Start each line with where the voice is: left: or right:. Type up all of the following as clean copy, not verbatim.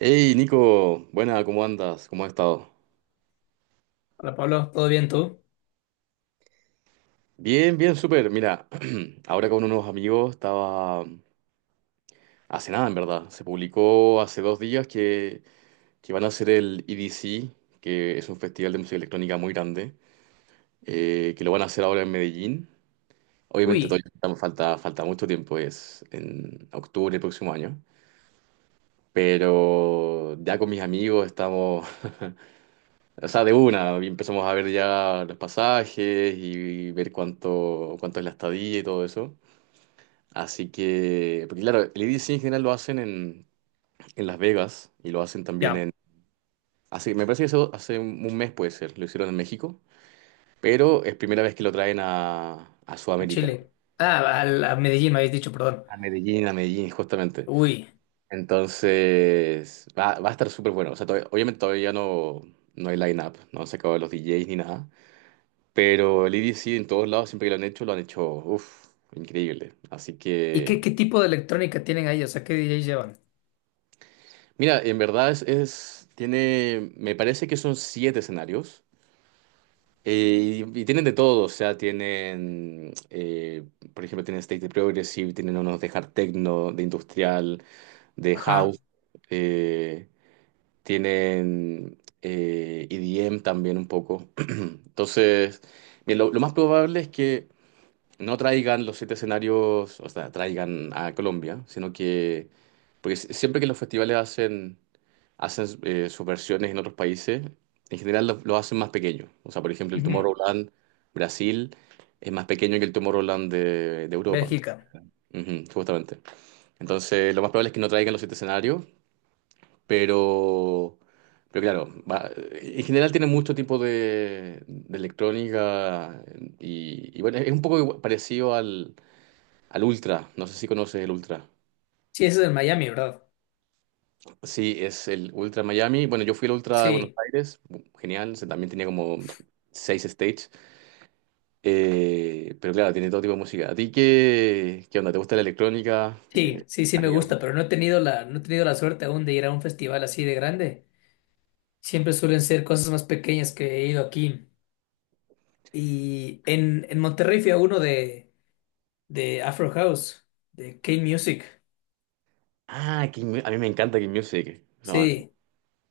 right: Hey Nico, buena, ¿cómo andas? ¿Cómo has estado?
left: Hola Pablo, ¿todo bien tú?
right: Bien, bien, súper. Mira, ahora con unos amigos estaba hace nada, en verdad. Se publicó hace 2 días que van a hacer el EDC, que es un festival de música electrónica muy grande, que lo van a hacer ahora en Medellín. Obviamente
left: Uy,
right: todavía falta, falta mucho tiempo, es en octubre del próximo año. Pero ya con mis amigos estamos. O sea, de una, y empezamos a ver ya los pasajes y ver cuánto, cuánto es la estadía y todo eso. Así que, porque claro, el EDC en general lo hacen en Las Vegas y lo hacen también
left: ya,
right: en... Así, me parece que eso hace un mes puede ser, lo hicieron en México, pero es primera vez que lo traen a
left: a
right: Sudamérica,
left: Chile. Ah, a, la- a Medellín me habéis dicho, perdón.
right: a Medellín justamente.
left: Uy,
right: Entonces, va a estar súper bueno. O sea, obviamente todavía no, no hay line-up, no se acabó los DJs ni nada. Pero el EDC en todos lados, siempre que lo han hecho, uff, increíble. Así
left: ¿y qué,
right: que,
left: qué tipo de electrónica tienen ahí? O sea, ¿qué DJs llevan?
right: mira, en verdad tiene, me parece que son 7 escenarios. Y tienen de todo, o sea, tienen, por ejemplo, tienen State de Progressive, tienen unos de Hard Techno, de Industrial, de House,
left: Ajá,
right: eh, tienen EDM también un poco. Entonces, mira, lo más probable es que no traigan los 7 escenarios, o sea, traigan a Colombia, sino que, porque siempre que los festivales hacen, hacen sus versiones en otros países, en general lo hacen más pequeño. O sea, por ejemplo, el
left: ujú,
right: Tomorrowland Brasil es más pequeño que el Tomorrowland de Europa, ¿no?
left: Bélgica.
right: Ujú, justamente. Entonces, lo más probable es que no traigan los siete escenarios, pero... Pero claro, en general tiene mucho tipo de electrónica y bueno, es un poco parecido al, al Ultra, no sé si conoces el Ultra.
left: Sí, eso es en Miami, ¿verdad?
right: Sí, es el Ultra Miami. Bueno, yo fui al Ultra de Buenos
left: Sí,
right: Aires, genial, también tenía como 6 stages. Pero claro, tiene todo tipo de música. ¿A ti qué, qué onda? ¿Te gusta la electrónica?
left: sí, sí, sí
right: ¿Has
left: me
right: ido?
left: gusta, pero no he tenido no he tenido la suerte aún de ir a un festival así de grande. Siempre suelen ser cosas más pequeñas que he ido aquí. Y en Monterrey fui a uno de Afro House, de K-Music.
right: Ah, a mí me encanta King Music. Son,
left: Sí,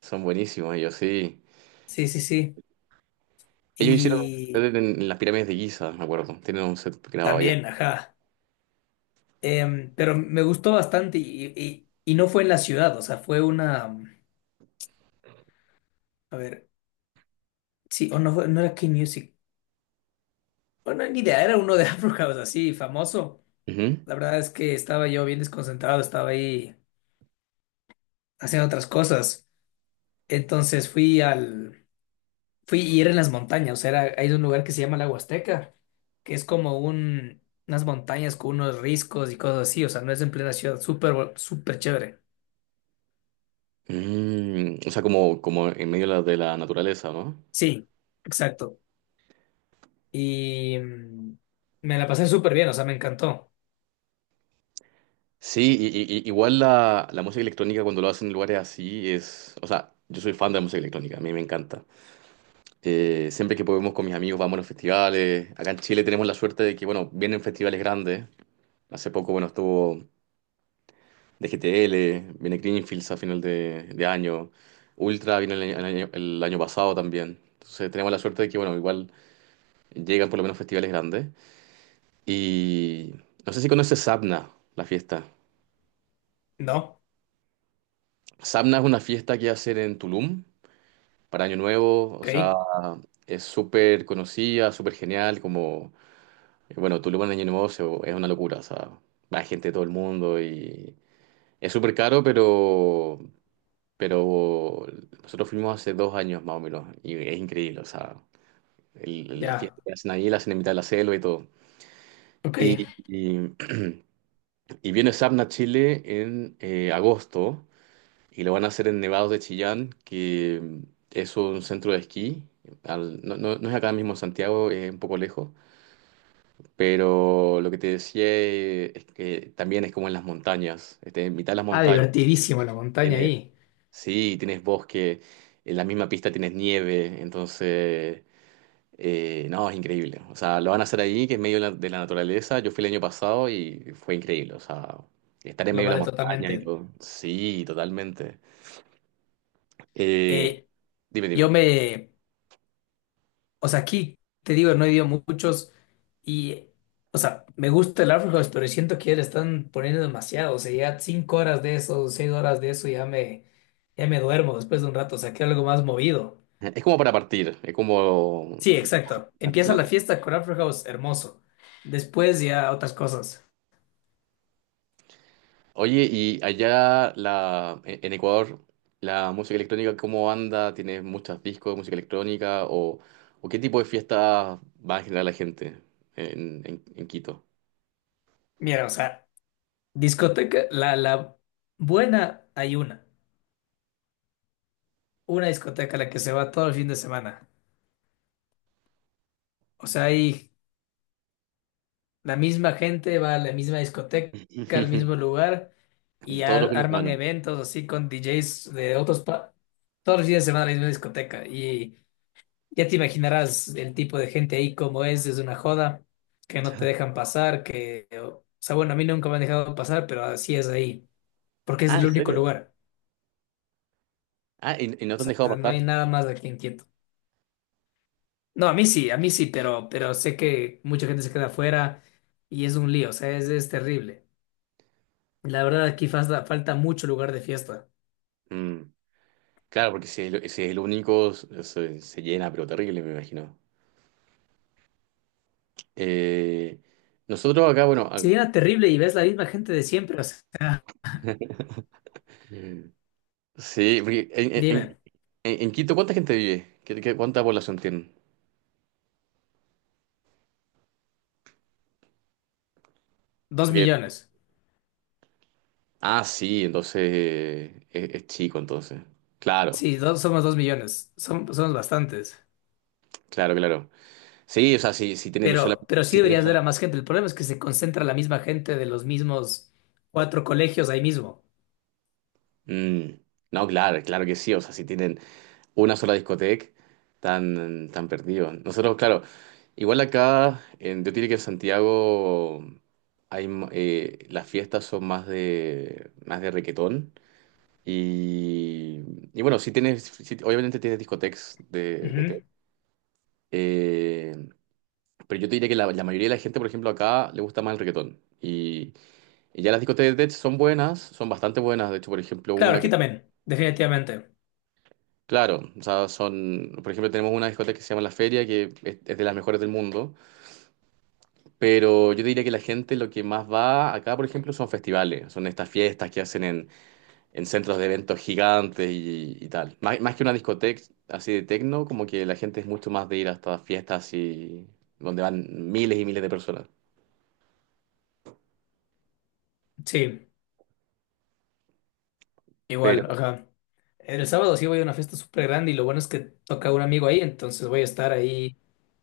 right: son buenísimos ellos, sí.
left: sí, sí, sí.
right: Ellos hicieron un
left: Y
right: set en las pirámides de Giza, me acuerdo. Tienen un set grabado allá.
left: también, ajá. Pero me gustó bastante y no fue en la ciudad, o sea, fue una. A ver, sí, o no, no era K-Music. Bueno, ni idea, era uno de Afro House así, famoso.
right: Ujú.
left: La verdad es que estaba yo bien desconcentrado, estaba ahí haciendo otras cosas. Entonces fui al... Fui y era en las montañas, o sea, era, hay un lugar que se llama la Huasteca, que es como un, unas montañas con unos riscos y cosas así, o sea, no es en plena ciudad, súper, súper chévere.
right: Mm, o sea, como, como en medio de de la naturaleza, ¿no?
left: Sí, exacto. y mm, Me la pasé súper bien, o sea, me encantó.
right: Sí, igual la música electrónica cuando lo hacen en lugares así es, o sea, yo soy fan de la música electrónica, a mí me encanta. Siempre que podemos con mis amigos vamos a los festivales. Acá en Chile tenemos la suerte de que, bueno, vienen festivales grandes. Hace poco, bueno, estuvo DGTL, viene Greenfields a final de año, Ultra vino el año pasado también. Entonces tenemos la suerte de que, bueno, igual llegan por lo menos festivales grandes. Y no sé si conoces Sabna, la fiesta.
left: No,
right: Sabna es una fiesta que hacen en Tulum para Año Nuevo, o sea,
left: ok,
right: es súper conocida, súper genial, como, bueno, Tulum en Año Nuevo es una locura, o sea, va gente de todo el mundo y es súper caro, pero nosotros fuimos hace 2 años más o menos y es increíble, o sea, la
left: ya,
right: fiesta que hacen ahí, la hacen en mitad de la selva y todo.
left: ok.
right: Y, y, y viene Sapna a Chile en agosto. Y lo van a hacer en Nevados de Chillán, que es un centro de esquí. No es acá mismo en Santiago, es un poco lejos. Pero lo que te decía es que también es como en las montañas. Este, en mitad de las
left: Ah,
right: montañas
left: divertidísimo la montaña
right: tienes,
left: ahí,
right: sí, tienes bosque, en la misma pista tienes nieve. Entonces, no, es increíble. O sea, lo van a hacer ahí, que es medio de de la naturaleza. Yo fui el año pasado y fue increíble. O sea, estar en
left: lo
right: medio de la
left: vale
right: montaña y
left: totalmente.
right: todo. Sí, totalmente. Eh,
left: Eh,
right: dime,
left: yo
right: dime.
left: me, o sea, aquí te digo, no he ido muchos y, o sea, me gusta el Afrohouse, pero siento que ya le están poniendo demasiado, o sea, ya cinco horas de eso, seis horas de eso, ya me duermo después de un rato, o sea, quiero algo más movido.
right: Es como para partir,
left: Sí,
right: es como
left: exacto.
right: la-
left: Empieza la
right: la-
left: fiesta con Afrohouse, hermoso. Después ya otras cosas.
right: Oye, y allá la, en Ecuador, la música electrónica, ¿cómo anda? ¿Tienes muchos discos de música electrónica? O qué tipo de fiestas va a generar la gente en Quito?
left: Mira, o sea, discoteca, la buena hay una. Una discoteca a la que se va todo el fin de semana. O sea, hay la misma gente, va a la misma discoteca, al mismo lugar, y
right: Todos los fines de
left: arman
right: semana.
left: eventos así con DJs de otros pa todos los fines de semana a la misma discoteca. Y ya te imaginarás el tipo de gente ahí como es una joda, que no te dejan pasar, que, o sea, bueno, a mí nunca me han dejado pasar, pero así es ahí, porque es
right: Ah,
left: el
right: ¿en
left: único
right: serio?
left: lugar.
right: Ah, y no
left: O
right: te han dejado
left: sea, no
right: pasar.
left: hay nada más aquí en Quito. No, a mí sí, pero sé que mucha gente se queda afuera y es un lío, o sea, es terrible. La verdad, aquí falta, falta mucho lugar de fiesta.
right: Mm, claro, porque si es, el si es el único, se llena, pero terrible, me imagino. Eh, nosotros acá, bueno,
left: Si era terrible y ves la misma gente de siempre, o sea,
right: ac- sí, porque
left: dime,
right: en Quito, ¿cuánta gente vive? ¿Cuánta población tienen?
left: dos
right: Porque,
left: millones.
right: ah, sí, entonces es chico, entonces. Claro,
left: Sí, dos, somos 2 millones, somos bastantes.
right: claro, claro. Sí, o sea, si tienen
left: Pero sí
right: si tienen
left: deberías ver
right: sola-
left: a más gente. El problema es que se concentra la misma gente de los mismos cuatro colegios ahí mismo.
right: mm, no, claro, claro que sí. O sea, si tienen una sola discoteca, tan, tan perdidos. Nosotros, claro, igual acá, en, yo diría que en Santiago hay, las fiestas son más más de reguetón. Y, y bueno, si tienes, sí, obviamente tienes discotecas de tech.
left: Ujú.
right: Eh, pero yo te diría que la mayoría de la gente, por ejemplo, acá le gusta más el reggaetón. Y ya las discotecas de tech son buenas, son bastante buenas. De hecho, por ejemplo,
left: Claro,
right: una
left: aquí
right: que,
left: también, definitivamente.
right: claro, o sea, son, por ejemplo, tenemos una discoteca que se llama La Feria, que es de las mejores del mundo. Pero yo te diría que la gente lo que más va acá, por ejemplo, son festivales, son estas fiestas que hacen en centros de eventos gigantes y tal. Más, más que una discoteca así de techno, como que la gente es mucho más de ir a estas fiestas y donde van miles y miles de personas.
left: Sí.
right: Pero...
left: Igual, ajá. El sábado sí voy a una fiesta súper grande y lo bueno es que toca un amigo ahí, entonces voy a estar ahí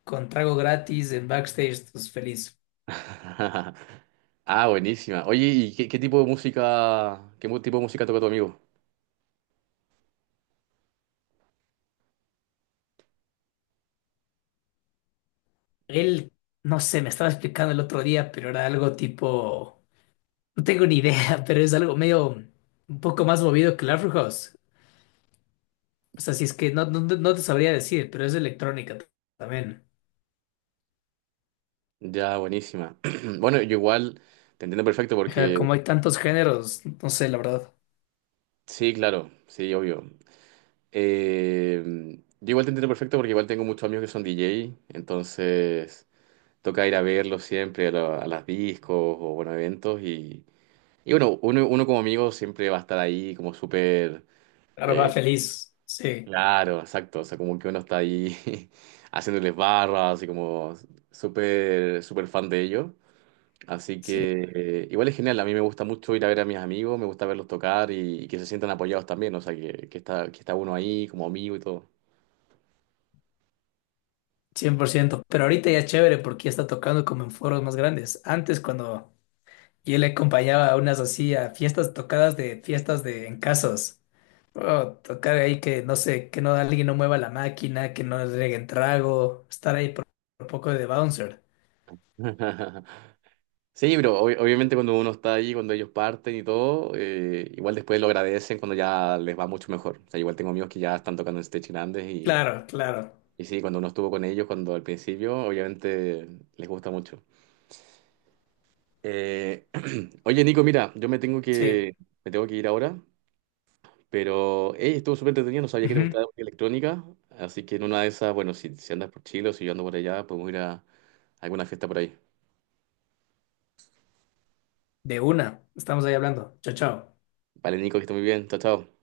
left: con trago gratis en backstage, entonces feliz.
right: Ah, buenísima. Oye, ¿y qué, qué tipo de música, tipo de música toca tu amigo?
left: Él, no sé, me estaba explicando el otro día, pero era algo tipo, no tengo ni idea, pero es algo medio un poco más movido que el Afro House. O sea, si es que no, no, no te sabría decir, pero es electrónica también.
right: Ya, buenísima. Bueno, yo igual te entiendo perfecto
left: Ajá,
right: porque,
left: como hay tantos géneros, no sé, la verdad.
right: sí, claro, sí, obvio. Eh, yo igual te entiendo perfecto porque igual tengo muchos amigos que son DJ, entonces... toca ir a verlo siempre a las discos o bueno, eventos y bueno, uno como amigo siempre va a estar ahí como súper
left: Ahora va
right: eh,
left: feliz, sí.
right: claro, exacto, o sea, como que uno está ahí haciéndoles barras y como súper súper fan de ellos. Así
left: Sí.
right: que igual es genial, a mí me gusta mucho ir a ver a mis amigos, me gusta verlos tocar y que se sientan apoyados también, o sea, que está uno ahí como amigo y todo.
left: 100%, pero ahorita ya es chévere porque ya está tocando como en foros más grandes. Antes cuando yo le acompañaba a unas así a fiestas tocadas de fiestas de en casas, oh, tocar ahí que no sé, que no alguien no mueva la máquina, que no le reguen trago, estar ahí por un poco de bouncer.
right: Sí, pero obviamente cuando uno está ahí, cuando ellos parten y todo, igual después lo agradecen cuando ya les va mucho mejor. O sea, igual tengo amigos que ya están tocando en stage grandes
left: Claro, claro,
right: y sí, cuando uno estuvo con ellos, cuando al principio, obviamente les gusta mucho. Eh, oye, Nico, mira, yo me tengo
left: sí,
right: me tengo que ir ahora, pero hey, estuvo súper entretenido, no sabía que te
left: ujú,
right: gustaba la música electrónica, así que en una de esas, bueno, si andas por Chile o si yo ando por allá, podemos ir a alguna fiesta por ahí.
left: de una, estamos ahí hablando. Chao, chao.
right: Vale, Nico, que esté muy bien, chao, chao.